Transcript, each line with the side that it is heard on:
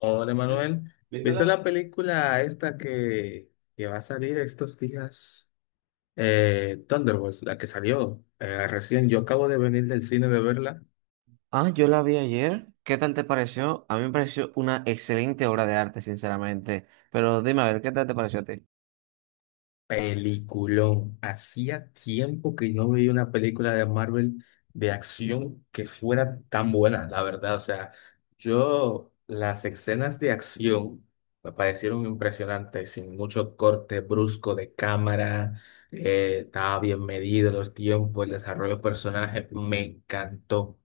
left: Hola Manuel,
right: ¿Viste
left: ¿viste
right: la...
left: la película esta que va a salir estos días? Thunderbolts, la que salió recién. Yo acabo de venir del cine de verla.
right: Ah, yo la vi ayer. ¿Qué tal te pareció? A mí me pareció una excelente obra de arte, sinceramente. Pero dime a ver, ¿qué tal te pareció a ti?
left: Peliculón. Hacía tiempo que no veía una película de Marvel de acción que fuera tan buena, la verdad. O sea, yo las escenas de acción me parecieron impresionantes, sin mucho corte brusco de cámara, estaba bien medido los tiempos, el desarrollo de personajes, me encantó.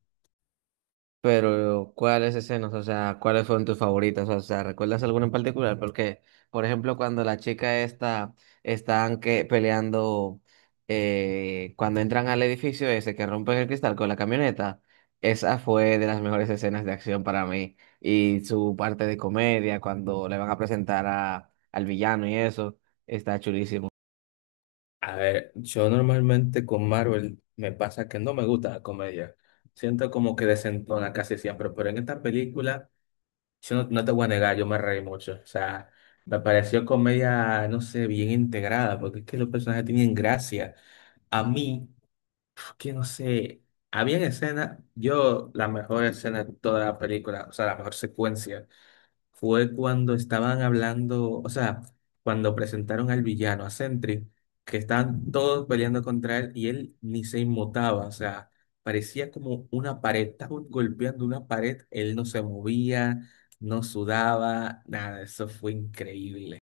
right: Pero, ¿cuáles escenas? O sea, ¿cuáles fueron tus favoritas? O sea, ¿recuerdas alguna en particular? Porque, por ejemplo, cuando la chica esta están que peleando, cuando entran al edificio ese que rompen el cristal con la camioneta, esa fue de las mejores escenas de acción para mí. Y su parte de comedia, cuando le van a presentar a, al villano y eso, está chulísimo.
left: A ver, yo normalmente con Marvel me pasa que no me gusta la comedia. Siento como que desentona casi siempre, pero en esta película... Yo no te voy a negar, yo me reí mucho. O sea, me pareció comedia, no sé, bien integrada, porque es que los personajes tenían gracia. A mí, es que no sé, había escenas, yo la mejor escena de toda la película, o sea, la mejor secuencia fue cuando estaban hablando, o sea, cuando presentaron al villano, a Sentry, que estaban todos peleando contra él y él ni se inmutaba, o sea, parecía como una pared, estaban golpeando una pared, él no se movía, no sudaba, nada, eso fue increíble.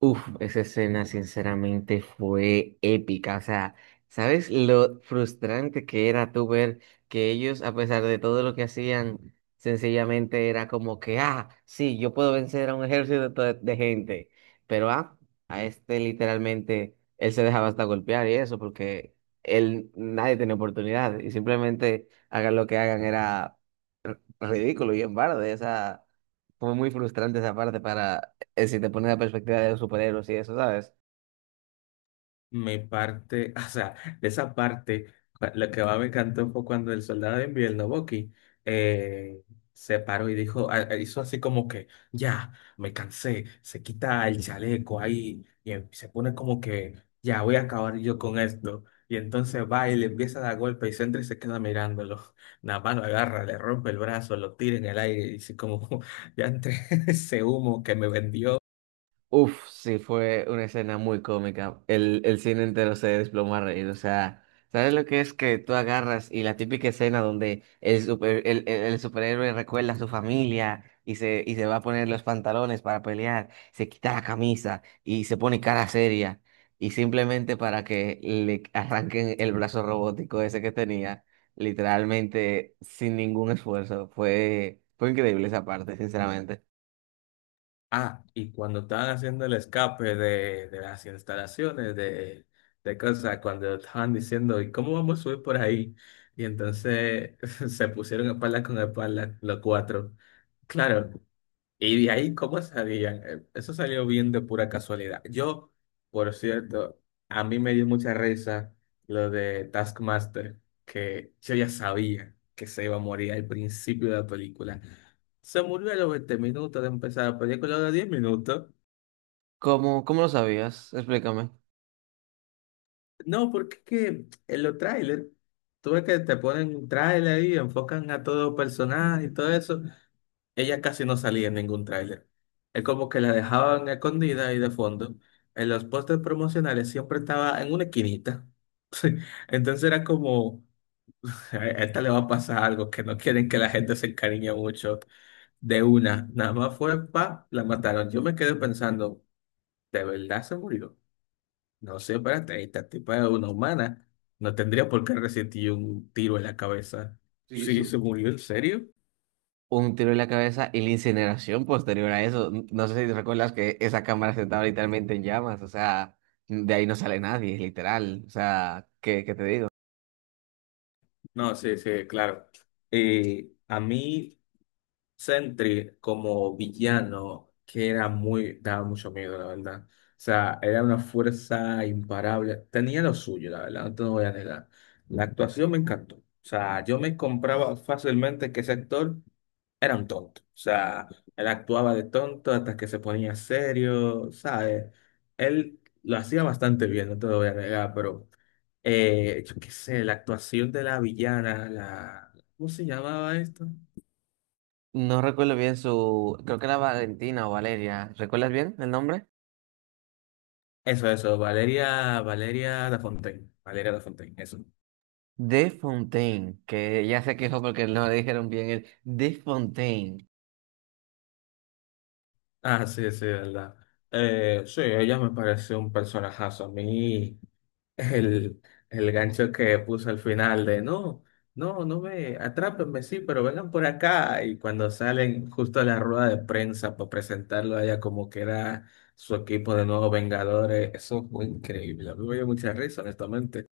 right: Uf, esa escena sinceramente fue épica. O sea, ¿sabes lo frustrante que era tú ver que ellos, a pesar de todo lo que hacían, sencillamente era como que, ah, sí, yo puedo vencer a un ejército de gente, pero ah, a este literalmente él se dejaba hasta golpear y eso porque él nadie tenía oportunidad y simplemente hagan lo que hagan era ridículo y en parte, o sea, fue muy frustrante esa parte para, si te pones la perspectiva de los superhéroes y eso, ¿sabes?
left: Me parte, o sea, de esa parte, lo que más me encantó fue cuando el soldado de invierno, Bucky, eh, se paró y dijo, hizo así como que, ya, me cansé, se quita el chaleco ahí y se pone como que, ya, voy a acabar yo con esto. Y entonces va y le empieza a dar golpe y Sentry se queda mirándolo. Nada más lo agarra, le rompe el brazo, lo tira en el aire y dice como, ya entre ese humo que me vendió.
right: Uf, sí, fue una escena muy cómica. El cine entero se desplomó a reír. O sea, ¿sabes lo que es que tú agarras y la típica escena donde el, super- el superhéroe recuerda a su familia y se va a poner los pantalones para pelear, se quita la camisa y se pone cara seria y simplemente para que le arranquen el brazo robótico ese que tenía, literalmente sin ningún esfuerzo? Fue increíble esa parte, sinceramente.
left: Ah, y cuando estaban haciendo el escape de las instalaciones de cosas, cuando estaban diciendo, ¿y cómo vamos a subir por ahí? Y entonces se pusieron espalda con espalda los cuatro. Claro, y de ahí, ¿cómo salían? Eso salió bien de pura casualidad. Yo, por cierto, a mí me dio mucha risa lo de Taskmaster, que yo ya sabía que se iba a morir al principio de la película. Se murió a los 20 minutos de empezar la película, a los 10 minutos.
right: ¿Cómo, cómo lo sabías? Explícame.
left: No, porque es que en los trailers, tú ves que te ponen un trailer y enfocan a todo personaje y todo eso. Ella casi no salía en ningún tráiler. Es como que la dejaban escondida y de fondo. En los pósters promocionales siempre estaba en una esquinita. Sí. Entonces era como, a esta le va a pasar algo, que no quieren que la gente se encariñe mucho de una. Nada más fue pa, la mataron. Yo me quedé pensando, ¿de verdad se murió? No sé, espérate, esta tipa es una humana. No tendría por qué resistir un tiro en la cabeza.
right: Sí,
left: Sí,
right: su-
left: se murió, ¿en serio?
right: un tiro en la cabeza y la incineración posterior a eso. No sé si recuerdas que esa cámara se estaba literalmente en llamas, o sea, de ahí no sale nadie, literal. O sea, ¿qué, qué te digo?
left: No, sí, sí, claro. A mí. Sentry como villano que era muy, daba mucho miedo, la verdad. O sea, era una fuerza imparable. Tenía lo suyo, la verdad, no te lo voy a negar. La actuación me encantó. O sea, yo me compraba fácilmente que ese actor era un tonto. O sea, él actuaba de tonto hasta que se ponía serio, ¿sabes? Él lo hacía bastante bien, no te lo voy a negar, pero yo qué sé, la actuación de la villana, la... ¿Cómo se llamaba esto?
right: No recuerdo bien su, creo que era Valentina o Valeria, ¿recuerdas bien el nombre?
left: Eso, Valeria, Valeria da Fontaine, eso.
right: De Fontaine, que ya se quejó porque no le dijeron bien el De Fontaine.
left: Ah, sí, sí, verdad. Sí, ella me parece un personajazo. A mí, el, el gancho que puso al final de no me atrápenme, sí, pero vengan por acá. Y cuando salen justo a la rueda de prensa para presentarlo a ella como que era su equipo de nuevos Vengadores, eso fue increíble. A mí me dio mucha risa, honestamente.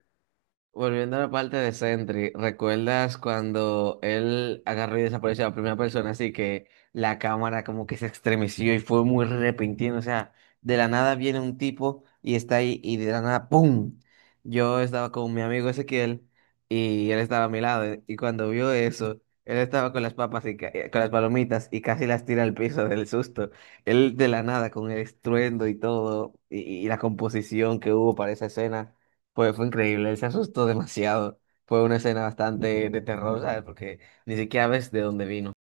right: Volviendo a la parte de Sentry, ¿recuerdas cuando él agarró y desapareció a la primera persona? Así que la cámara como que se estremeció y fue muy repentino. O sea, de la nada viene un tipo y está ahí y de la nada ¡pum! Yo estaba con mi amigo Ezequiel y él estaba a mi lado. Y cuando vio eso, él estaba con las papas y ca- con las palomitas y casi las tira al piso del susto. Él de la nada con el estruendo y todo y la composición que hubo para esa escena. Fue increíble, él se asustó demasiado. Fue una escena bastante de terror, ¿sabes? Porque ni siquiera ves de dónde vino.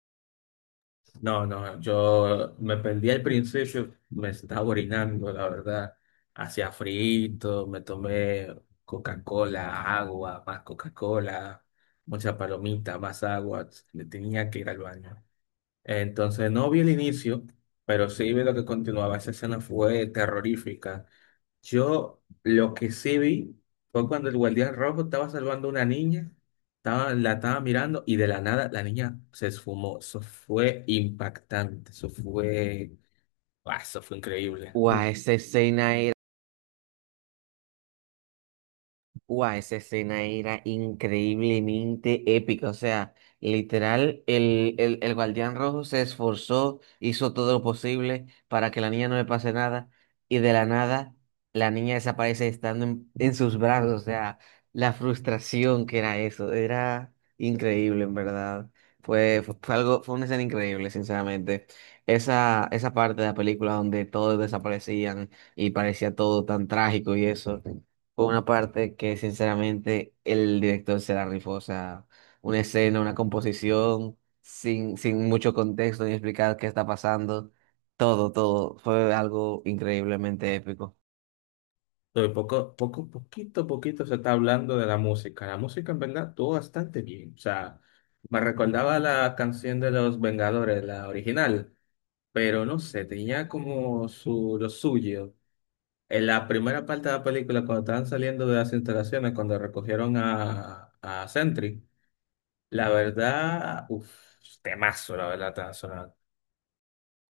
left: No, yo me perdí al principio, me estaba orinando, la verdad. Hacía frito, me tomé Coca-Cola, agua, más Coca-Cola, mucha palomita, más agua. Le tenía que ir al baño. Entonces no vi el inicio, pero sí vi lo que continuaba. Esa escena fue terrorífica. Yo lo que sí vi fue cuando el guardián rojo estaba salvando a una niña, estaba, la estaba mirando y de la nada la niña se esfumó. Eso fue impactante, eso fue, ah, eso fue increíble.
right: Guau, esa escena era. Guau, esa escena era increíblemente épica. O sea, literal, el, el guardián rojo se esforzó, hizo todo lo posible para que la niña no le pase nada. Y de la nada, la niña desaparece estando en sus brazos. O sea, la frustración que era eso. Era increíble, en verdad. Fue, fue algo, fue una escena increíble, sinceramente. Esa parte de la película donde todos desaparecían y parecía todo tan trágico y eso. Fue una parte que sinceramente el director se la rifó, o sea, una escena, una composición, sin, sin mucho contexto ni explicar qué está pasando, todo, todo, fue algo increíblemente épico.
left: Pero poco, poco, poquito, poquito se está hablando de la música. La música en verdad estuvo bastante bien. O sea, me recordaba la canción de los Vengadores, la original, pero no sé, tenía como su, lo suyo. En la primera parte de la película, cuando estaban saliendo de las instalaciones, cuando recogieron a Sentry, la verdad, uff, temazo, la verdad, estaba sonando.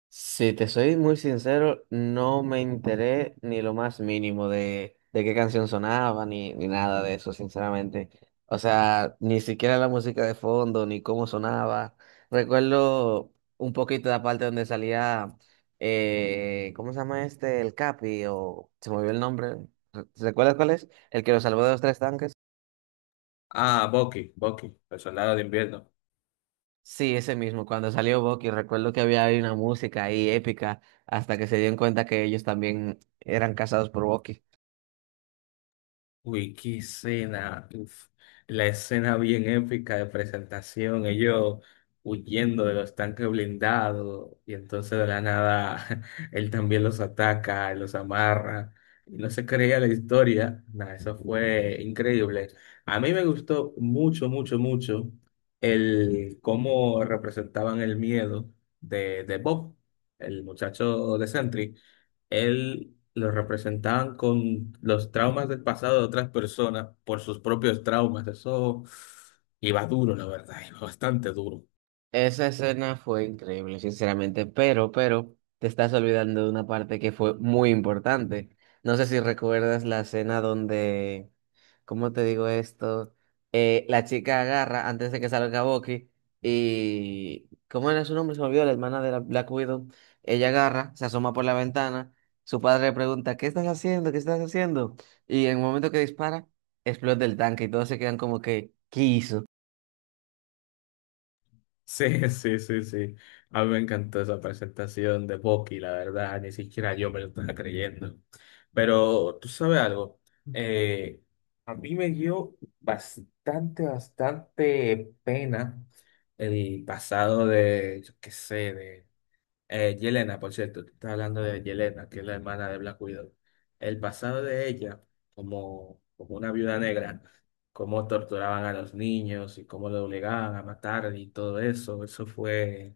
right: Si te soy muy sincero, no me enteré ni lo más mínimo de qué canción sonaba, ni, ni nada de eso, sinceramente. O sea, ni siquiera la música de fondo, ni cómo sonaba. Recuerdo un poquito la parte donde salía, ¿cómo se llama este? El Capi, o se me olvidó el nombre. ¿Recuerdas cuál es? El que lo salvó de los tres tanques.
left: Ah, Bucky, el soldado de invierno.
right: Sí, ese mismo, cuando salió Bucky, recuerdo que había ahí una música ahí épica, hasta que se dieron cuenta que ellos también eran casados por Bucky.
left: Uy, qué escena, uf, la escena bien épica de presentación, ellos huyendo de los tanques blindados y entonces de la nada él también los ataca, los amarra y no se creía la historia, nada, eso fue increíble. A mí me gustó mucho, mucho, mucho el cómo representaban el miedo de Bob, el muchacho de Sentry él lo representaban con los traumas del pasado de otras personas por sus propios traumas. Eso iba duro, la verdad, iba bastante duro.
right: Esa escena fue increíble, sinceramente, pero, te estás olvidando de una parte que fue muy importante. No sé si recuerdas la escena donde ¿cómo te digo esto? La chica agarra antes de que salga Bucky y, ¿cómo era su nombre? Se me olvidó, la hermana de la Black Widow. Ella agarra, se asoma por la ventana, su padre le pregunta, ¿qué estás haciendo? ¿Qué estás haciendo? Y en el momento que dispara, explota el tanque y todos se quedan como que, ¿qué hizo?
left: Sí, sí, sí, sí. A mí me encantó esa presentación de Bucky, la verdad, ni siquiera yo me lo estaba creyendo. Pero tú sabes algo, eh, a mí me dio bastante, bastante pena el pasado de, yo qué sé, de... Yelena, por cierto, tú estás hablando de Yelena, que es la hermana de Black Widow. El pasado de ella, como una viuda negra, cómo torturaban a los niños y cómo lo obligaban a matar y todo eso, eso fue,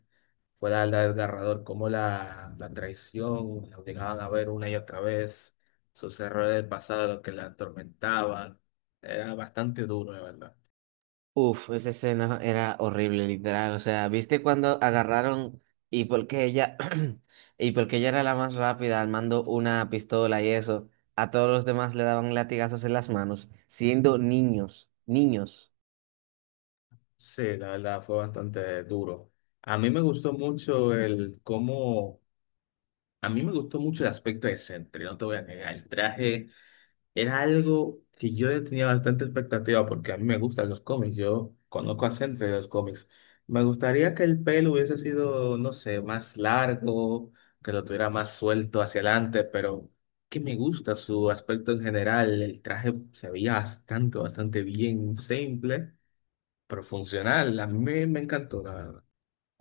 left: fue la verdad desgarrador, cómo la traición, la obligaban a ver una y otra vez, sus errores del pasado, lo que la atormentaban. Era bastante duro, de verdad.
right: Uf, esa escena era horrible, literal. O sea, ¿viste cuando agarraron y porque ella y porque ella era la más rápida armando una pistola y eso, a todos los demás le daban latigazos en las manos, siendo niños, niños.
left: Sí, la verdad fue bastante duro. A mí me gustó mucho el cómo A mí me gustó mucho el aspecto de Sentry, no te voy a negar. El traje era algo que yo le tenía bastante expectativa porque a mí me gustan los cómics. Yo conozco a Sentry de los cómics. Me gustaría que el pelo hubiese sido, no sé, más largo, que lo tuviera más suelto hacia adelante, pero que me gusta su aspecto en general. El traje se veía bastante, bastante bien, simple, pero funcional. A mí me encantó, la verdad.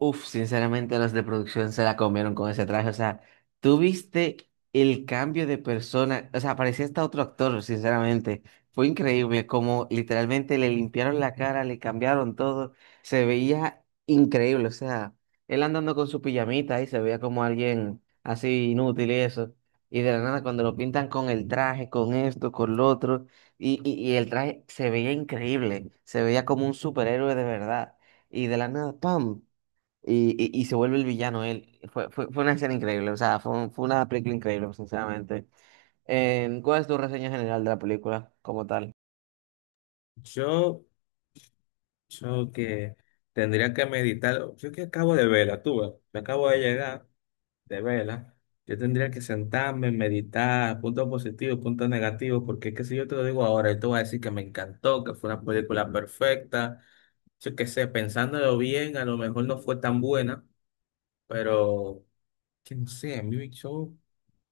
right: Uf, sinceramente los de producción se la comieron con ese traje. O sea, tú viste el cambio de persona. O sea, parecía hasta otro actor, sinceramente. Fue increíble como literalmente le limpiaron la cara, le cambiaron todo. Se veía increíble. O sea, él andando con su pijamita ahí se veía como alguien así inútil y eso. Y de la nada, cuando lo pintan con el traje, con esto, con lo otro, y, y el traje se veía increíble. Se veía como un superhéroe de verdad. Y de la nada, ¡pam! Y, y se vuelve el villano él. Fue, fue una escena increíble, o sea, fue, un- fue una película increíble, sinceramente. ¿Cuál es tu reseña general de la película como tal?
left: Yo. Yo que tendría que meditar. Yo que acabo de verla, tú ves. Me acabo de llegar de verla. Yo tendría que sentarme, meditar, puntos positivos, puntos negativos, porque es que si yo te lo digo ahora, yo te voy a decir que me encantó, que fue una película perfecta. Yo que sé, pensándolo bien, a lo mejor no fue tan buena, pero que no sé, a mí yo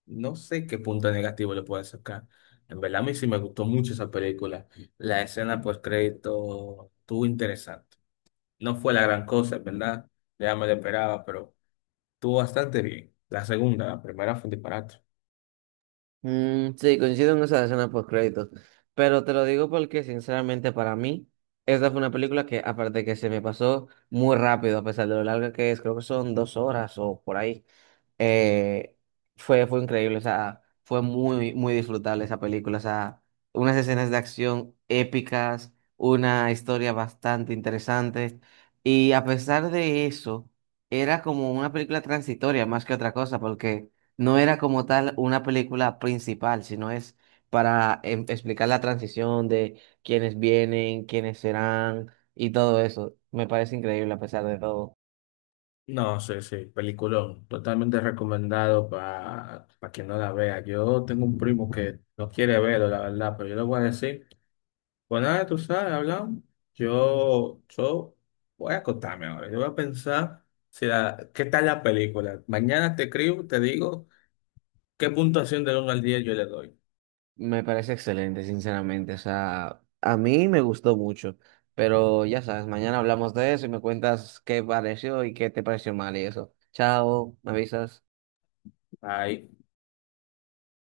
left: no sé qué punto negativo le puedo sacar. En verdad, a mí sí me gustó mucho esa película. La escena post crédito estuvo interesante. No fue la gran cosa, en ¿verdad? Ya me lo esperaba, pero estuvo bastante bien. La segunda, la primera fue un disparate.
right: Mm, sí, coincido en esa escena post créditos, pero te lo digo porque sinceramente para mí, esta fue una película que aparte de que se me pasó muy rápido, a pesar de lo larga que es, creo que son 2 horas o por ahí. eh, Fue, fue increíble, o sea, fue muy, muy disfrutable esa película, o sea, unas escenas de acción épicas, una historia bastante interesante, y a pesar de eso, era como una película transitoria más que otra cosa, porque no era como tal una película principal, sino es para explicar la transición de quiénes vienen, quiénes serán, y todo eso. Me parece increíble a pesar de todo.
left: No, sí, sí, peliculón. Totalmente recomendado para quien no la vea. Yo tengo un primo que no quiere verlo, la verdad, pero yo le voy a decir, pues nada, tú sabes, hablamos. Yo voy a acostarme ahora. Yo voy a pensar si la- qué tal la película. Mañana te escribo, te digo qué puntuación del uno al 10 yo le doy.
right: Me parece excelente, sinceramente. O sea, a mí me gustó mucho. Pero ya sabes, mañana hablamos de eso y me cuentas qué pareció y qué te pareció mal y eso. Chao, me avisas.
left: Ahí.